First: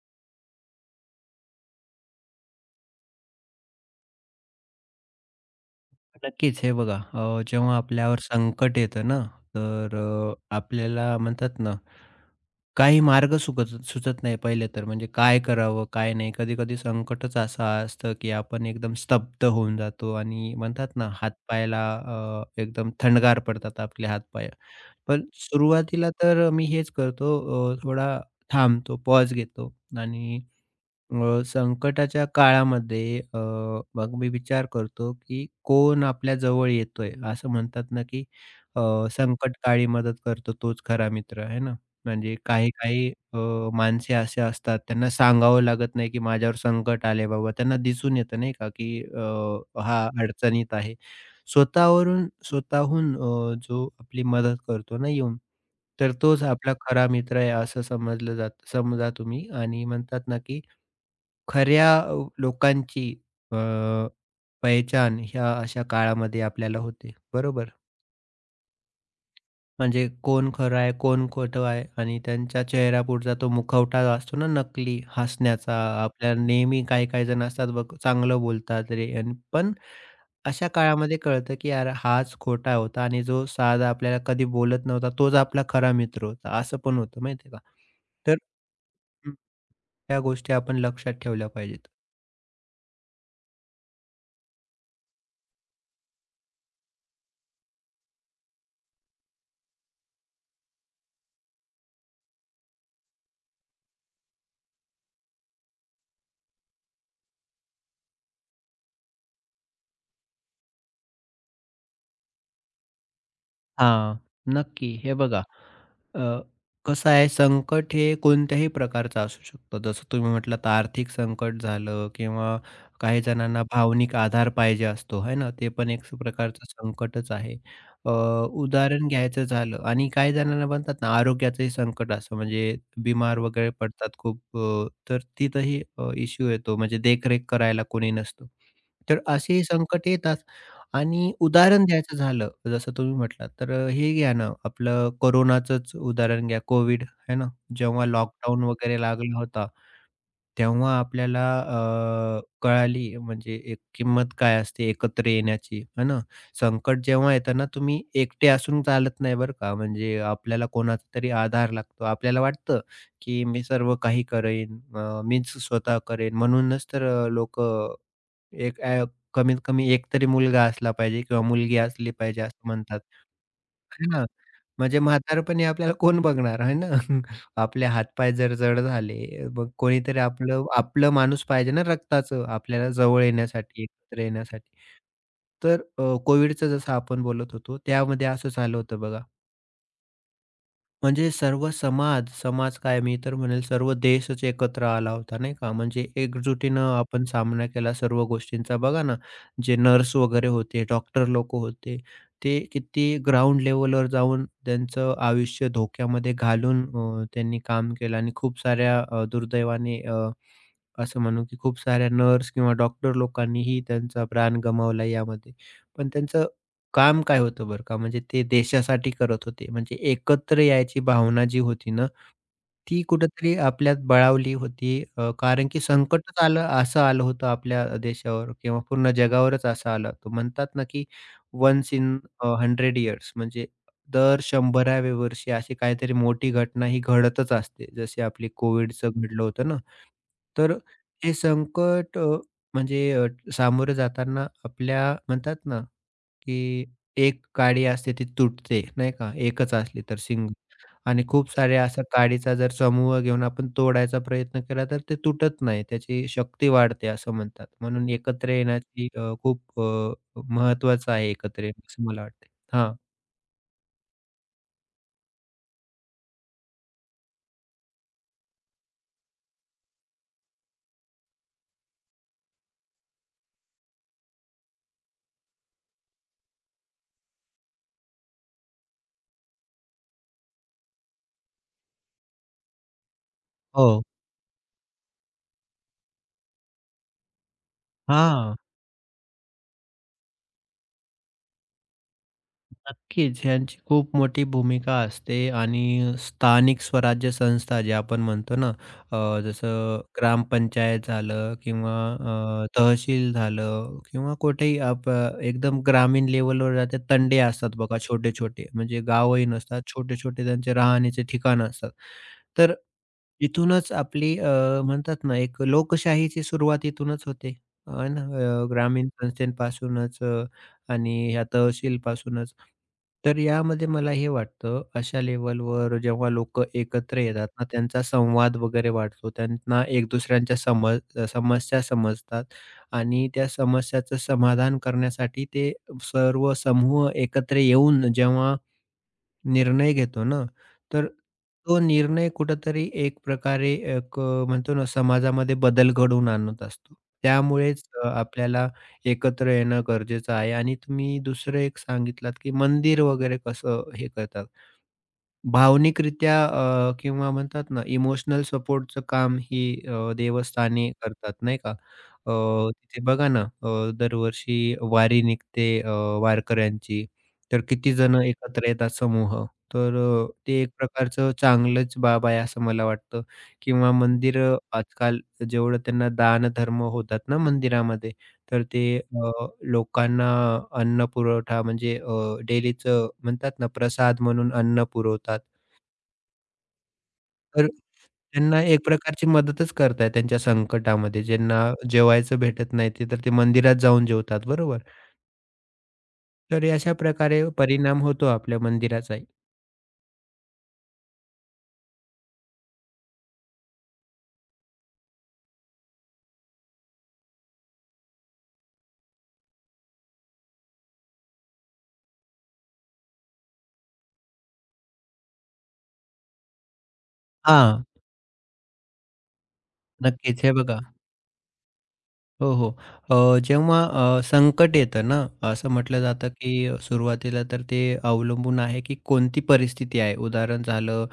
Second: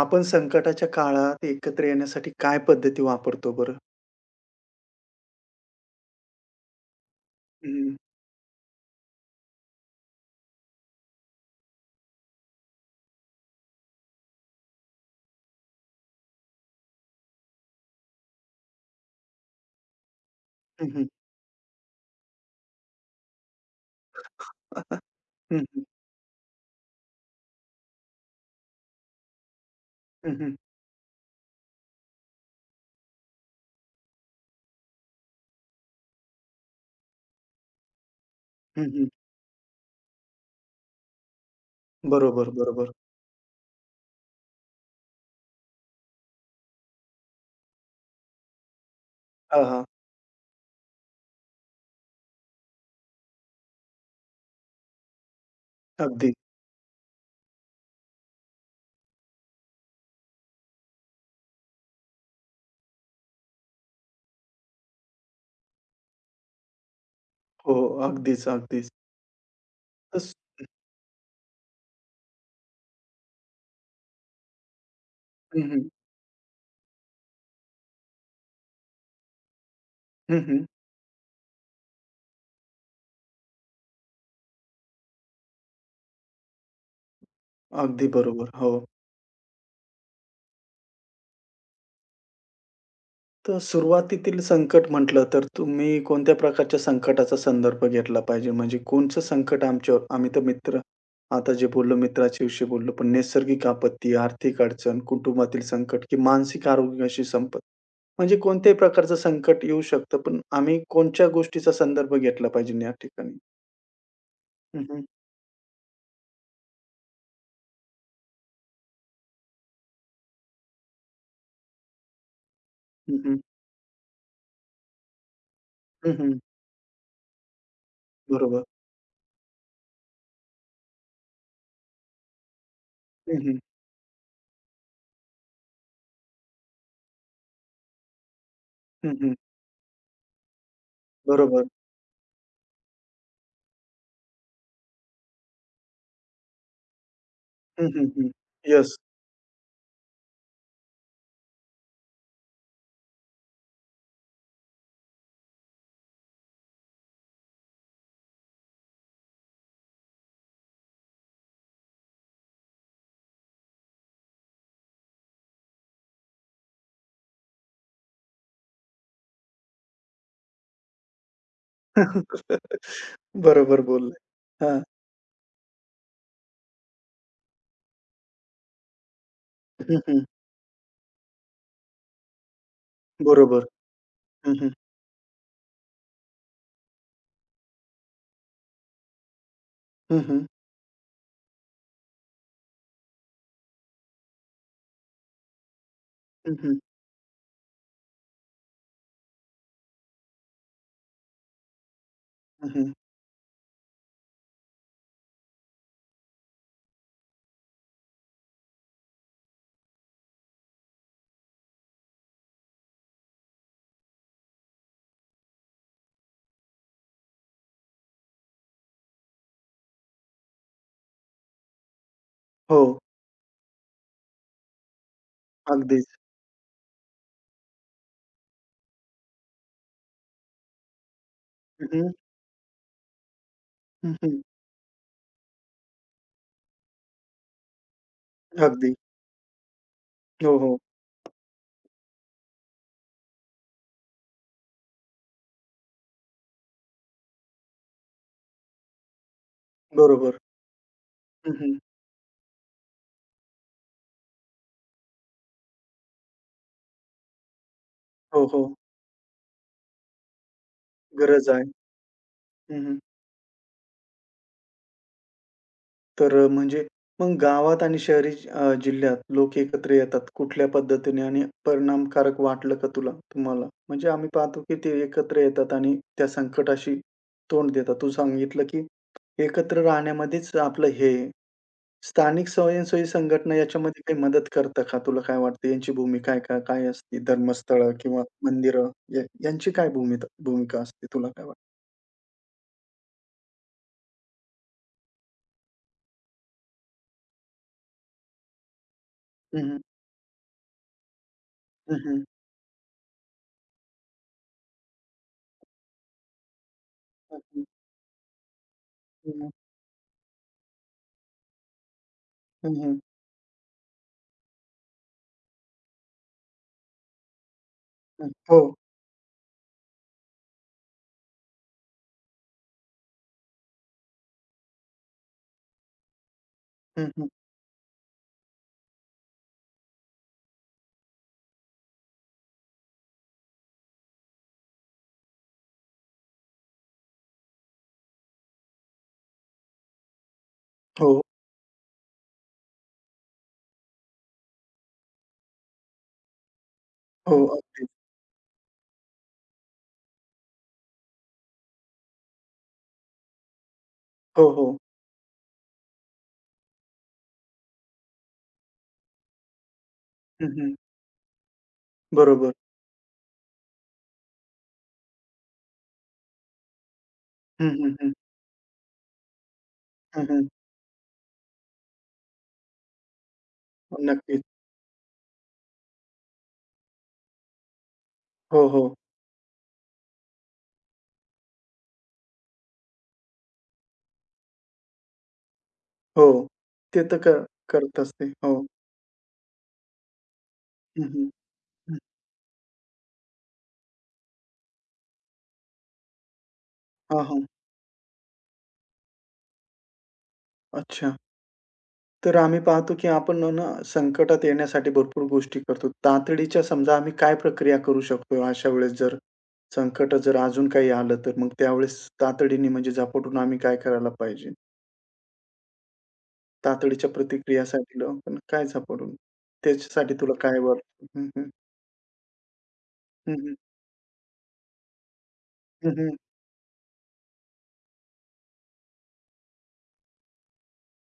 आपण संकटाच्या काळात एकत्र येण्यासाठी काय पद्धती वापरतो बरं? नक्कीच. हे बघा जेव्हा हं, आपल्यावर संकट येतं ना, तर आपल्याला म्हणतात ना, काही मार्ग सुचत नाही पहिले तर. म्हणजे काय करावं, काय नाही. कधी-कधी संकटच असं असतं, की आपण एकदम स्तब्ध होऊन जातो आणि हं, हं, म्हणतात हं. ना, हात-पायाला एकदम थंडगार पडतात आपले हात-पाय. पण हं, हं. सुरुवातीला तर मी हेच करतो, थोडा थांबतो, पॉज घेतो हं, आणि हं. संकटाच्या काळामध्ये मग मी विचार करतो, की कोण आपल्या जवळ येतोय? असं म्हणतात ना, की अ, हं, हं. संकटकाळी मदत करतो तोच खरा मित्र आहे ना. म्हणजे बरोबर, बरोबर. काही-काही माणसे असे असतात त्यांना सांगावं लागत नाही, की माझ्यावर संकट आले बाबा. त्यांना दिसून येतं नाही का, की हां, हां. हा अडचणीत आहे. स्वतःवरून स्वतःहून जो आपली मदत करतो ना येऊन, तर अगदी. तोच आपला खरा मित्र आहे असं समजलं जातं समजा तुम्ही आणि म्हणतात ना, की खऱ्या लोकांची अ, पहिचान ह्या अशा काळामध्ये आपल्याला होते. बरोबर? हो, अगदीच, अगदीच. म्हणजे तर स कोण खरं आहे, कोण खोटं आहे आणि त्यांच्या चेहऱ्यापुढचा तो मुखवटा असतो ना नकली हं, हसण्याचा. हं. आपल्याला नेहमी काही-काही जण असतात बघ, चांगलं बोलतात रे अन् पण हं, हं. अशा काळामध्ये कळतं, की यार हाच खोटा होता आणि जो साधा आपल्याला कधी बोलत नव्हता, तोच आपला खरा मित्र होता. असं पण होतं माहिती का? अगदी तर बरोबर. हो. हं, त्या गोष्टी आपण लक्षात ठेवल्या पाहिजेत. तर सुरुवातीतील संकट म्हटलं तर तुम्ही कोणत्या प्रकारच्या संकटाचा संदर्भ घेतला पाहिजे? म्हणजे कोणचं संकट आमच्यावर आम्ही तर मित्र आता जे बोललो मित्राच्या विषयी बोललो, पण नैसर्गिक आपत्ती, आर्थिक अडचण, कुटुंबातील संकट की मानसिक आरोग्याशी म्हणजे कोणत्याही प्रकारचं संकट येऊ शकतं, पण आम्ही कोणत्या गोष्टीचा संदर्भ घेतला पाहिजे या ठिकाणी? हां, हं, नक्की. हं. हे बघा, अ, कसं आहे संकट हे कोणत्याही प्रकारचं असू शकतं. जसं तुम्ही म्हटलात आर्थिक संकट झालं किंवा हं, काही हं. जणांना भावनिक आधार पाहिजे असतो, आहे ना? ते पण एक प्रकारचं संकटच आहे. अ, बरोबर. उदाहरण घ्यायचं झालं आणि काही जणांना म्हणतात ना आरोग्याचंही संकट असतं म्हणजे बिमार हं, हं. वगैरे पडतात खूप तर तिथंही इश्यू येतो म्हणजे देखरेख करायला कोणी नसतं. तर अशी संकट येतात. आणि बरोबर. उदाहरण द्यायचं झालं, जसं तुम्ही म्हटलात, तर हे घ्या ना आपलं कोरोनाचंच उदाहरण घ्या. कोविड है ना, हं, जेव्हा हं, हं. लॉकडाऊन वगैरे लागला होता, तेव्हा आपल्याला कळाली म्हणजे एक किंमत काय असते एकत्र येण्याची, आहे ना. संकट जेव्हा येतं ना, तुम्ही एकटे असून चालत नाही बरं का, म्हणजे आपल्याला कोणाचा तरी आधार लागतो. आपल्याला वाटतं, की मी सर्व काही करेन, मीच स्वतः करेन म्हणूनच तर एक कमीत कमी एक तरी मुलगा असला पाहिजे किंवा मुलगी असली पाहिजे असं म्हणतात. बरोबर आहे बोलले. ना. हां. म्हणजे म्हातारपणी आपल्याला कोण बघणार आहे ना. आपले हातपाय जर जड झाले, मग हं, कोणीतरी हं. आपलं आपलं माणूस पाहिजे ना रक्ताचं आपल्याला जवळ बरोबर. येण्यासाठी, एकत्र हं, हं. येण्यासाठी. तर कोविडचं जसं आपण बोलत होतो, त्यामध्ये असं झालं होतं बघा. हं, हं. म्हणजे सर्व समाज, समाज काय मी तर म्हणेल सर्व देशच एकत्र आला होता नाही का. म्हणजे हं, एकजुटीनं आपण सामना केला सर्व गोष्टींचा. बघा ना, जे नर्स वगैरे होते, डॉक्टर लोकं होते, ते किती ग्राउंड लेव्हलवर जाऊन त्यांचं आयुष्य धोक्यामध्ये घालून त्यांनी काम केलं आणि खूप साऱ्या दुर्दैवाने असं म्हणू की खूप साऱ्या नर्स किंवा डॉक्टर लोकांनीही त्यांचा प्राण गमावला यामध्ये. पण त्यांचं काम काय होतं बरं का, म्हणजे ते देशासाठी करत होते. म्हणजे एकत्र यायची भावना जी होती ना, हो, ती कुठेतरी आपल्यात बळावली होती. कारण की अगदीच. संकटच आलं असं आलं होतं आपल्या देशावर किंवा पूर्ण जगावरच असं आलं होतं. म्हणतात ना, की हं, वन्स हं. इन 100 इयर्स म्हणजे हं, दर 100व्या वर्षी अशी काहीतरी मोठी घटना ही घडतच असते. जशी आपली अगदी. कोविडचं घडलं होतं ना. हो, तर हो. हे संकट म्हणजे सामोरं जाताना आपल्या म्हणतात ना, की एक काडी असते ती तुटते, नाही का? एकच असली तर बरोबर. शिंग आणि खूप हं, साऱ्या असा काडीचा जर समूह घेऊन आपण तोडायचा प्रयत्न केला, तर ते तुटत नाही. त्याची शक्ती वाढते असं म्हणतात. म्हणून हो, एकत्र हो. येण्याची खूप आहे गरज एकत्र आहे. येणं असं मला वाटतं. हां. हं, म्हणजे मग गावात आणि शहरी जिल्ह्यात लोक एकत्र येतात कुठल्या पद्धतीने आणि परिणामकारक वाटलं का तुला तुम्हाला? म्हणजे आम्ही पाहतो की ते एकत्र येतात आणि त्या संकटाशी तोंड देतात. तू सांगितलं की एकत्र राहण्यामध्येच आपलं हे आहे. स्थानिक स्वयंसेवी संघटना याच्यामध्ये हो. काही मदत करतं का? तुला काय वाटतं यांची भूमिका आहे का? काय असते धर्मस्थळं किंवा हां. मंदिरं या यांची काय भूमिका भूमिका असते तुला काय वाटतं? नक्कीच ह्यांची खूप मोठी भूमिका असते आणि स्थानिक स्वराज्य संस्था जे आपण म्हणतो ना हं, हं. जसं ग्रामपंचायत झालं किंवा हं, हं. तहसील झालं किंवा कुठेही एकदम ग्रामीण लेवलवर जाते हं, तंडे हं. असतात बघा छोटे छोटे म्हणजे गावही हं, नसतात छोटे छोटे त्यांचे राहण्याचे ठिकाण असतात तर इथूनच आपली म्हणतात ना, एक लोकशाहीची सुरुवात इथूनच होते. आहे ना, हो. ग्रामीण संस्थेपासूनच आणि ह्या तहसीलपासूनच. तर यामध्ये मला हे वाटतं, अशा लेव्हलवर जेव्हा लोकं हं, एकत्र येतात ना, त्यांचा संवाद वगैरे वाढतो. त्यांना एक दुसऱ्यांच्या समस्या समजतात आणि त्या समस्याचं समाधान करण्यासाठी ते सर्व समूह एकत्र येऊन जेव्हा निर्णय घेतो ना, तर हो, तो निर्णय कुठेतरी एक प्रकारे एक म्हणतो ना समाजामध्ये बदल घडवून आणत असतो. हो. त्यामुळेच अगदीच. आपल्याला एकत्र येणं गरजेचं आहे आणि तुम्ही दुसरं एक सांगितलात, की मंदिर वगैरे कसं हे हो, करतात. हो. भावनिकरित्या किंवा म्हणतात ना, इमोशनल सपोर्टचं काम ही हं, हं. देवस्थाने करतात, नाही का? बरोबर. तिथे बघा ना, दरवर्षी वारी निघते वारकऱ्यांची, तर हं, किती हं, हं. जण एकत्र येतात समूह. तर हं, हं. ते एक प्रकारचं चांगलंच बाब आहे, असं मला वाटतं किंवा नक्कीच. मंदिरं आजकाल जेवढं त्यांना दानधर्म होतात ना मंदिरामध्ये, तर हो, ते हो. लोकांना अन्न पुरवठा म्हणजे म्हणतात ना, प्रसाद म्हणून अन्न पुरवतात. हो. ते तर क तर करतच ते. हो. त्यांना एक प्रकारची मदतच करताय त्यांच्या हं, संकटामध्ये. हं. ज्यांना हं. जेवायचं भेटत नाही ते तर ते मंदिरात जाऊन जेवतात, बरोबर? तर अशा हां, प्रकारे हां. परिणाम होतो आपल्या मंदिराचाही. अच्छा. तर आम्ही पाहतो की आपण ना संकटात येण्यासाठी भरपूर गोष्टी करतो. तातडीच्या समजा आम्ही काय प्रक्रिया करू शकतो अशा वेळेस जर संकट जर अजून काही आलं तर मग त्यावेळेस तातडीने म्हणजे झपाटून आम्ही काय करायला पाहिजे? तातडीच्या हां, प्रतिक्रियासाठी आपण काय झपाटून? त्याच्यासाठी तुला नक्कीच. हे काय बघा. वाटतं? हं, हं. हो, हो. हं, हं. जेव्हा संकट येतं ना, असं हं, म्हटलं हं. जातं की सुरुवातीला तर ते अवलंबून आहे की कोणती परिस्थिती आहे. उदाहरण झालं,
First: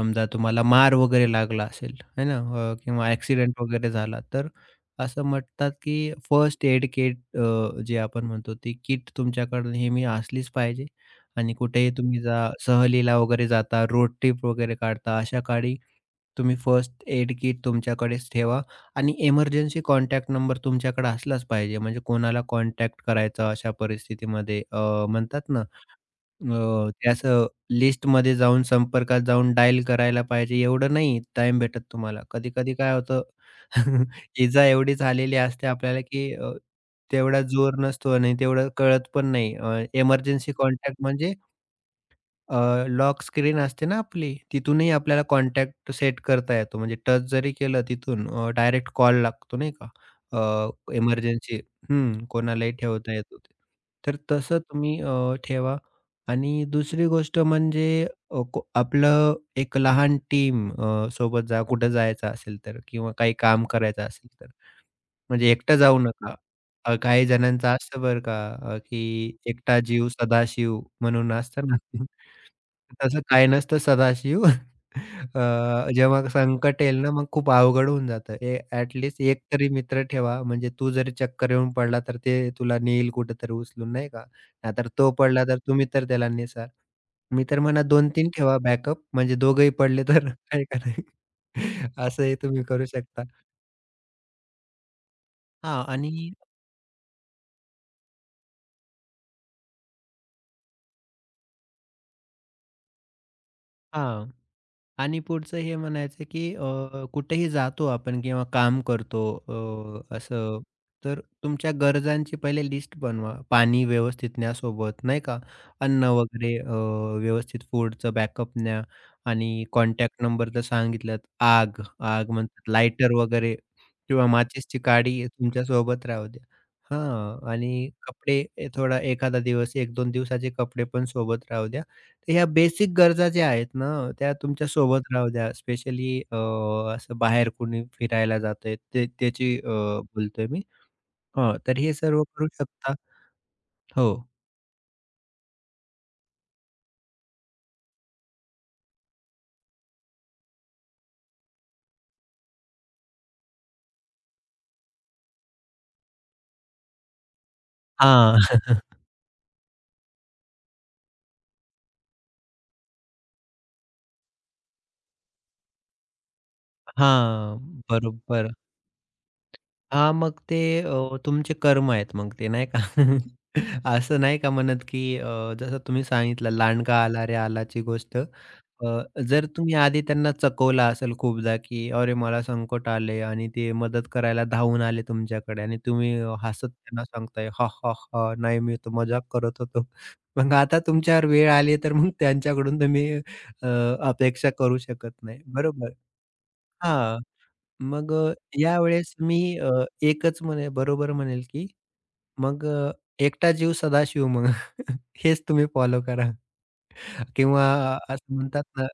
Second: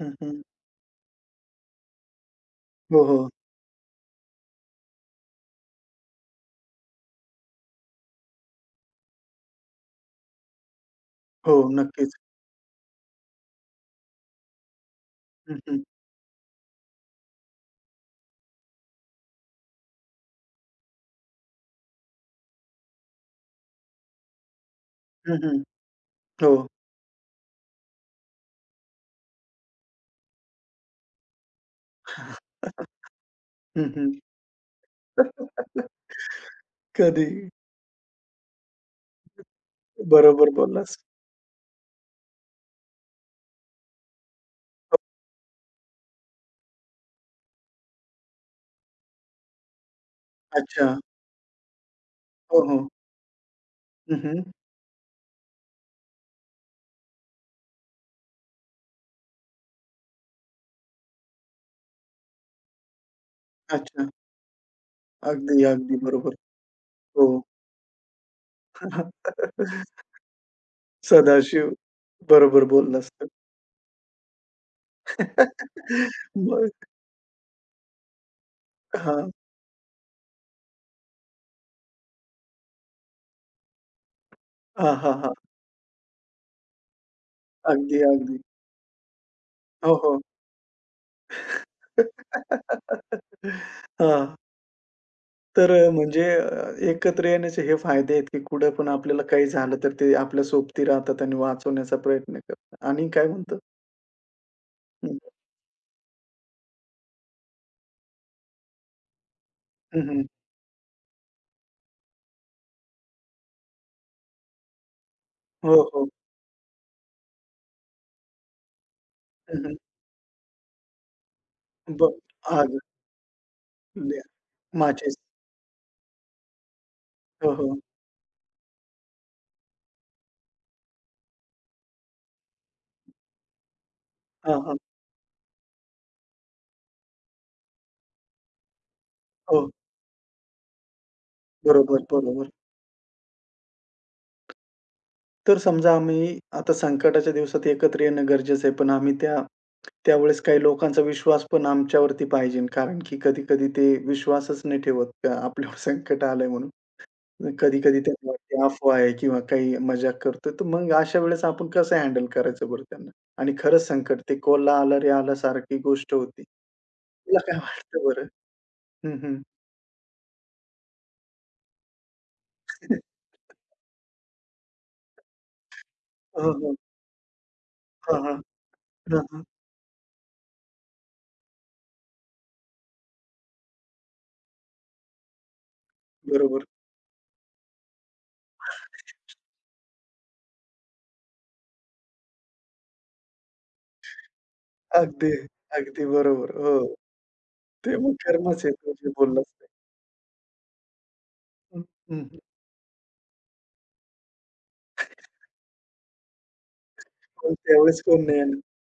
हं, हं. तुम्हाला मार वगैरे लागला असेल, है ना? हो, किंवा हो. ॲक्सिडेंट वगैरे झाला, तर असं म्हणतात की फर्स्ट एड किट जे आपण म्हणतो, ती किट तुमच्याकडे नेहमी असलीच पाहिजे. हो, आणि कुठेही नक्कीच. तुम्ही जा सहलीला वगैरे जाता, रोड ट्रिप वगैरे काढता, अशा हं, काळी हं. तुम्ही फर्स्ट एड किट तुमच्याकडेच ठेवा. आणि इमर्जन्सी कॉन्टॅक्ट नंबर तुमच्याकडे असलाच पाहिजे. म्हणजे कोणाला कॉन्टॅक्ट करायचा अशा परिस्थितीमध्ये हं, म्हणतात हं. ना हो. ते असं लिस्टमध्ये जाऊन संपर्कात जाऊन डायल करायला पाहिजे एवढं नाही टाईम भेटत तुम्हाला. कधी-कधी काय होतं हं, हं. इजा एवढी झालेली असते आपल्याला, की तेवढा कधी जोर नसतो आणि तेवढं कळत पण नाही. इमर्जन्सी बरोबर बोललास. कॉन्टॅक्ट म्हणजे लॉक स्क्रीन असते ना आपली, तिथूनही आपल्याला कॉन्टॅक्ट सेट करता येतो. म्हणजे टच जरी केलं तिथून डायरेक्ट कॉल लागतो नाही का? अ, अच्छा. इमर्जन्सी हं, हो, कोणालाही हो. ठेवता येतो ते. तर हं, हं. तसं तुम्ही ठेवा आणि दुसरी गोष्ट म्हणजे अ, को आपलं एक लहान टीम सोबत जा कुठं जायचं असेल तर किंवा काही काम करायचं अच्छा. असेल म्हणजे अगदी, एकटं अगदी जाऊ बरोबर. नका. हो. काही जणांचं असतं बरं का, की एकटा जीव सदाशिव म्हणून असतं सदाशिव. ना. बरोबर बोललास तसं तू. काही नसतं सदाशिव. अ, जेव्हा मग संकट येईल ना, मग खूप अवघड होऊन जातं. हां. एक तरी मित्र ठेवा. म्हणजे तू जरी चक्कर येऊन पडला, तर ते तुला नेईल कुठेतरी उचलून नाही का. नाहीतर हां, तो हां, हां. पडला, तर तुम्ही तर त्याला नेसाल. मी तर म्हणा अगदी, 2-3 अगदी. ठेवा बॅकअप. म्हणजे दोघंही हो, पडले हो. तर आहे का नाही. असंही तुम्ही करू शकता. हां. तर हां अ, आणि म्हणजे अ, एकत्र येण्याचे हे फायदे आहेत, की कुठं पण आपल्याला काही झालं तर ते आपल्या सोबती राहतात आणि वाचवण्याचा प्रयत्न करतात आणि काय म्हणतो हां. हं, आणि पुढचं हे म्हणायचं की कुठेही जातो आपण किंवा काम करतो हं, हं. असं, तर तुमच्या गरजांची पहिले लिस्ट बनवा. पाणी व्यवस्थित न्या सोबत, नाही का? हो, अन्न हो. वगैरे व्यवस्थित फूडचं बॅकअप न्या हं, आणि हं. कॉन्टॅक्ट नंबर तर सांगितलात. आग, ब आग म्हणतात आग लायटर वगैरे ल्या किंवा माचिसची माचीस. काडी तुमच्या सोबत राहू द्या. हां हो, हो. आणि कपडे ए, थोडा एखादा दिवस 1-2 दिवसाचे कपडे पण सोबत राहू द्या. ह्या बेसिक गरजा ज्या आहेत ना, त्या हां, तुमच्या हां. सोबत राहू द्या. स्पेशली असं बाहेर कुणी फिरायला जातंय ते त्याची हो. बोलतोय मी. हां, तर हे बरोबर, सर्व करू बरोबर. शकता. हो. तर समजा आम्ही आता संकटाच्या दिवसात एकत्र येणं गरजेचं आहे, पण आम्ही त्या त्यावेळेस काही लोकांचा विश्वास पण आमच्यावरती पाहिजे. कारण की कधी-कधी ते विश्वासच नाही ठेवत, आपल्यावर संकट आलंय म्हणून. कधी-कधी त्यांना हां. वाटते अफवा आहे किंवा काही मजाक करतोय, तर मग अशा वेळेस आपण कसं हँडल करायचं बरं त्यांना? आणि खरंच संकट ते कोल्हा आला रे आला सारखी गोष्ट होती. तुला काय हां, वाटतं बरं? बरोबर. हं, हं. हां, मग ते तुमचे कर्म आहेत मग ते नाही का? असं नाही का म्हणत, की जसं तुम्ही सांगितलं हो, हो. "लांडगा आला रे आलाची" गोष्ट. हां, हां. हां, हां. जर तुम्ही आधी त्यांना चकवलं असेल खूपदा, की "अरे मला संकट आले" आणि ते मदत करायला धावून आले तुमच्याकडे आणि तुम्ही बरोबर. हसत त्यांना सांगताय, "हां, हां, हां, नाही मी तर मजाक करत होतो." मग आता तुमच्यावर वेळ आली तर मग त्यांच्याकडून तुम्ही अ, अपेक्षा करू शकत अगदी, नाही. बरोबर. अगदी बरोबर. हो. हां. ते मग मग कर्मच आहे तू जे यावेळेस मी बोललास ते. एकच म्हणे बरोबर म्हणेल, की हं, हं, हं. मग एकटा जीव सदाशिव मग. हेच तुम्ही फॉलो करा. पण किंवा त्यावेळेस कोण असं नाही आलं. म्हणतात ना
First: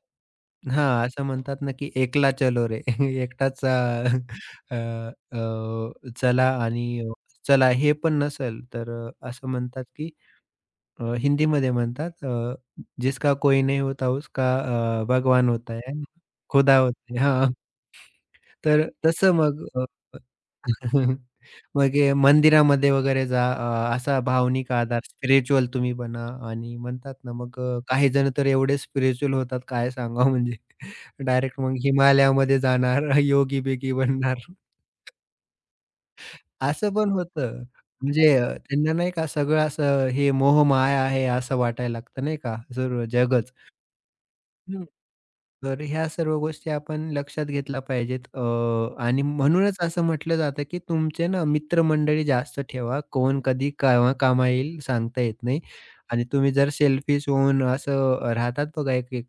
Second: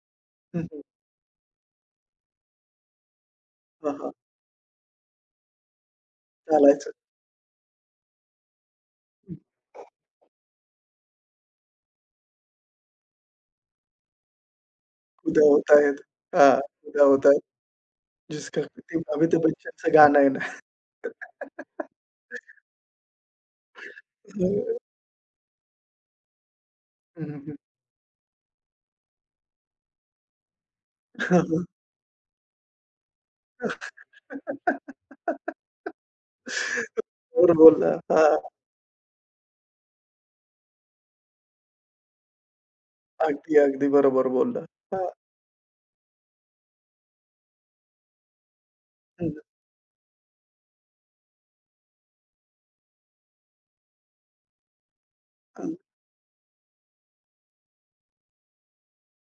हं, हं. हां, असं म्हणतात ना, की "एकला चलो रे." एकटाच हां, अ, हां. अ, अ, चला आणि चालायचं. चला हे पण नसेल, तर हं. असं म्हणतात, की हिंदीमध्ये म्हणतात "जिसका कोई नहीं होता उसका खुदा भगवान होता होता है. है, हां, खुदा खुदा होता है." होता है. हां, जिसका तर ते तसं अमिताभ मग बच्चनचं गाणं आहे ना. मग हे मंदिरामध्ये वगैरे जा असा भावनिक हं, आधार स्पिरिच्युअल तुम्ही बना आणि म्हणतात हं, ना हं. मग काही जण तर एवढे स्पिरिच्युअल होतात काय सांगावं म्हणजे. हां, डायरेक्ट हां. मग हिमालयामध्ये जाणार, योगी-बिगी बनणार. असं पण बरोबर होतं. बोलला. म्हणजे हां, त्यांना नाही का सगळं असं हे मोहमाया आहे असं वाटायला लागतं नाही का, जर जगच. अगदी, अगदी बरोबर बोलला. हं. हां, तर ह्या सर्व गोष्टी आपण लक्षात घेतल्या पाहिजेत आणि हं, म्हणूनच असं म्हटलं जातं, की तुमचे ना मित्रमंडळी जास्त ठेवा. कोण कधी केव्हा कामा येईल सांगता येत नाही. हं, आणि तुम्ही जर सेल्फिश होऊन असं राहतात बघा एक-एक,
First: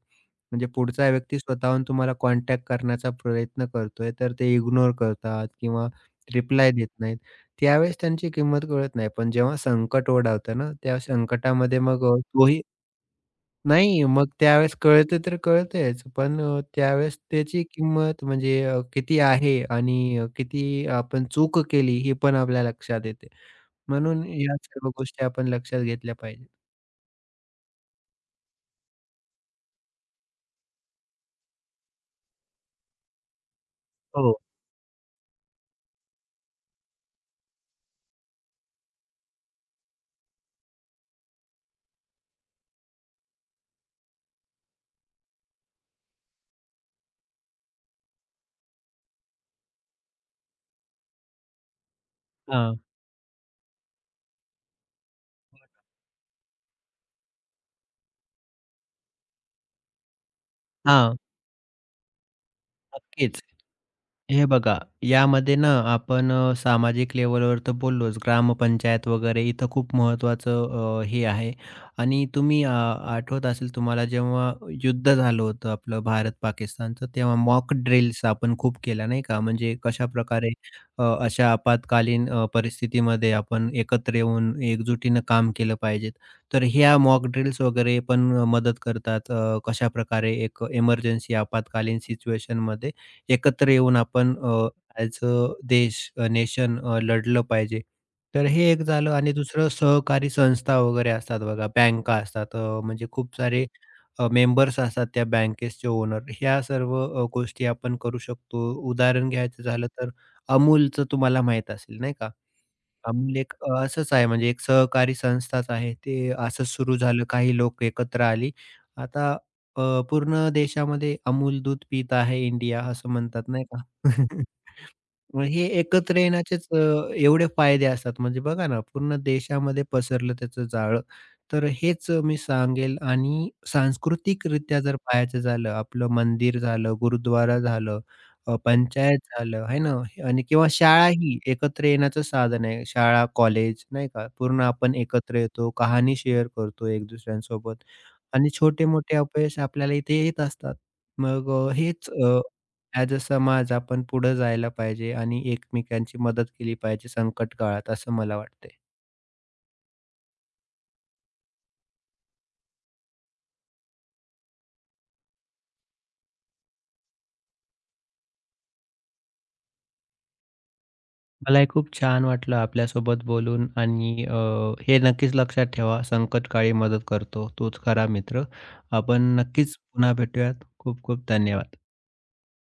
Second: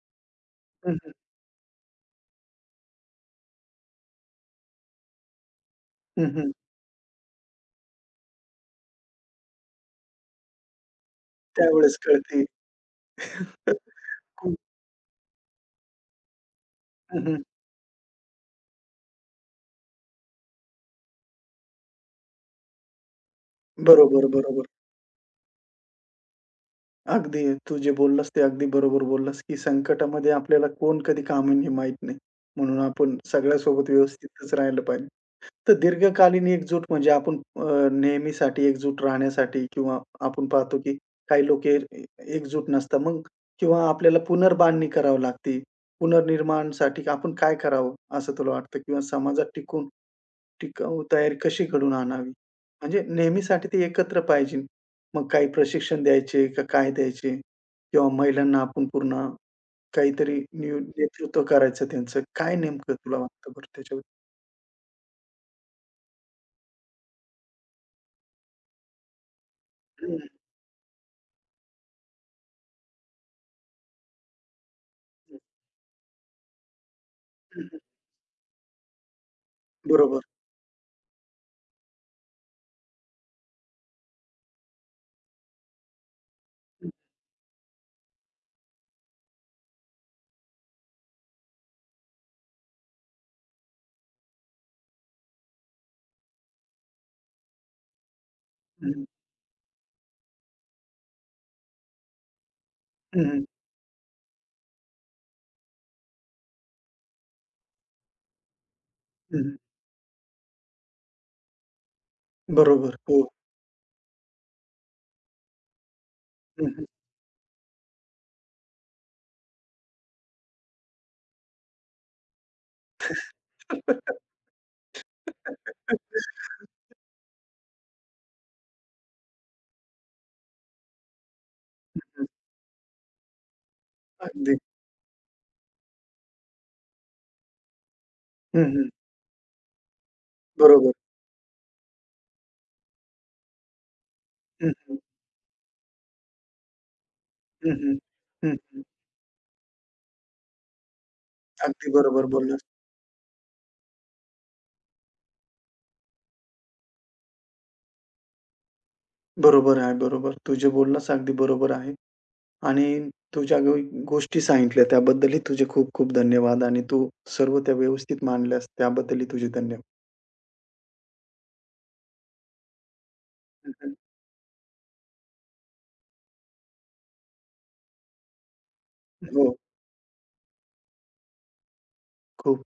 म्हणजे हं, पुढचा हं, व्यक्ती स्वतःहून तुम्हाला कॉन्टॅक्ट करण्याचा प्रयत्न करतोय, तर ते इग्नोर करतात किंवा हं, हं. रिप्लाय देत नाहीत. त्यावेळेस त्यांची किंमत कळत नाही. पण जेव्हा संकट ओढावतं ना, त्या संकटामध्ये त्यावेळेस मग कळते. तोही नाही, मग हं, त्यावेळेस कळतं तर कळतंच. पण त्यावेळेस हं, हं. त्याची किंमत म्हणजे किती आहे आणि किती आपण चूक केली हे पण आपल्या लक्षात येते. म्हणून बरोबर, या बरोबर. सर्व गोष्टी आपण लक्षात घेतल्या पाहिजेत. अगदी तू जे बोललास ते अगदी बरोबर बोललास, की संकटामध्ये आपल्याला कोण कधी कामी येईल माहीत नाही. म्हणून आपण सगळ्यासोबत हो. व्यवस्थितच राहिलं पाहिजे. तर दीर्घकालीन एकजूट म्हणजे नेहमीसाठी एकजूट राहण्यासाठी किंवा आपण पाहतो, की काही लोक एकजूट नसतात. मग किंवा आपल्याला पुनर्बांधणी करावी लागते. पुनर्निर्माणसाठी आपण काय करावं असं तुला वाटतं? किंवा समाजात टिकून टिकाऊ तयारी कशी घडवून आणावी? हां, म्हणजे नेहमीसाठी ते एकत्र पाहिजे. मग काही प्रशिक्षण द्यायचे का काय द्यायचे? किंवा महिलांना आपण पूर्ण काहीतरी न्यू हां. नेतृत्व करायचं त्यांचं. काय नेमकं तुला नक्कीच. वाटतं बरं त्याच्याबद्दल? हे बघा, यामध्ये ना आपण सामाजिक लेव्हलवर तर बोललोच. ग्रामपंचायत वगैरे इथं खूप हं, हं, महत्त्वाचं हे आहे आणि तुम्ही आठवत असेल तुम्हाला जेव्हा युद्ध झालं होतं आपलं भारत-पाकिस्तानचं, तेव्हा मॉक हं, ड्रिल्स आपण खूप केल्या नाही का? म्हणजे बरोबर. कशाप्रकारे अशा आपत्कालीन परिस्थितीमध्ये आपण एकत्र येऊन एकजुटीनं काम केलं पाहिजे. तर ह्या मॉक ड्रिल्स वगैरे पण मदत करतात कशाप्रकारे एक इमर्जन्सी आपत्कालीन सिच्युएशनमध्ये एकत्र येऊन आपण ॲज अ देश, नेशन लढलं पाहिजे. तर हे एक हं, झालं आणि दुसरं सहकारी संस्था वगैरे असतात बघा, बँका असतात. म्हणजे हं, खूप हं, सारे मेंबर्स असतात त्या बँकेचे ओनर. ह्या सर्व गोष्टी आपण करू शकतो. उदाहरण हं. घ्यायचं झालं तर अमूलचं तुम्हाला माहीत असेल नाही का? बरोबर. हो. अमूल एक असंच आहे म्हणजे एक सहकारी संस्थाच आहे. ते हं, असंच हं. सुरू झालं. काही लोक एकत्र आली. आता अ, पूर्ण देशामध्ये अमूल दूध पीत आहे इंडिया असं म्हणतात नाही का? मग हे एकत्र येण्याचेच एवढे फायदे असतात. म्हणजे बघा ना, पूर्ण देशामध्ये पसरलं त्याचं जाळं. तर हेच हं, मी सांगेल आणि अगदी. सांस्कृतिकरित्या जर पाहायचं झालं, आपलं मंदिर झालं, गुरुद्वारा झालं, हं, हं. पंचायत झालं, आहे ना? आणि किंवा बरोबर. शाळा ही एकत्र येण्याचं साधन आहे. शाळा, कॉलेज नाही का? पूर्ण हं, आपण हं. एकत्र येतो, कहाणी शेअर करतो एक हं, दुसऱ्यांसोबत हं. आणि हं, हं. छोटे-मोठे अपयश आपल्याला इथे येत असतात. मग अगदी हेच बरोबर बोललास. ॲज अ समाज आपण पुढे जायला पाहिजे आणि एकमेकांची मदत केली पाहिजे संकट काळात, असं मला वाटतंय. बरोबर आहे, बरोबर. तू जे बोललास अगदी बरोबर आहे आणि तू ज्या गोष्टी सांगितल्या त्याबद्दलही तुझे खूप-खूप धन्यवाद आणि तू सर्व त्या व्यवस्थित मांडल्यास त्याबद्दलही तुझे धन्यवाद. मला हे खूप छान वाटलं आपल्यासोबत बोलून हं, हं. आणि हे नक्कीच लक्षात ठेवा, संकटकाळी मदत करतो तोच खरा मित्र. आपण हो. नक्कीच पुन्हा भेटूयात. खूप खूप धन्यवाद. खूप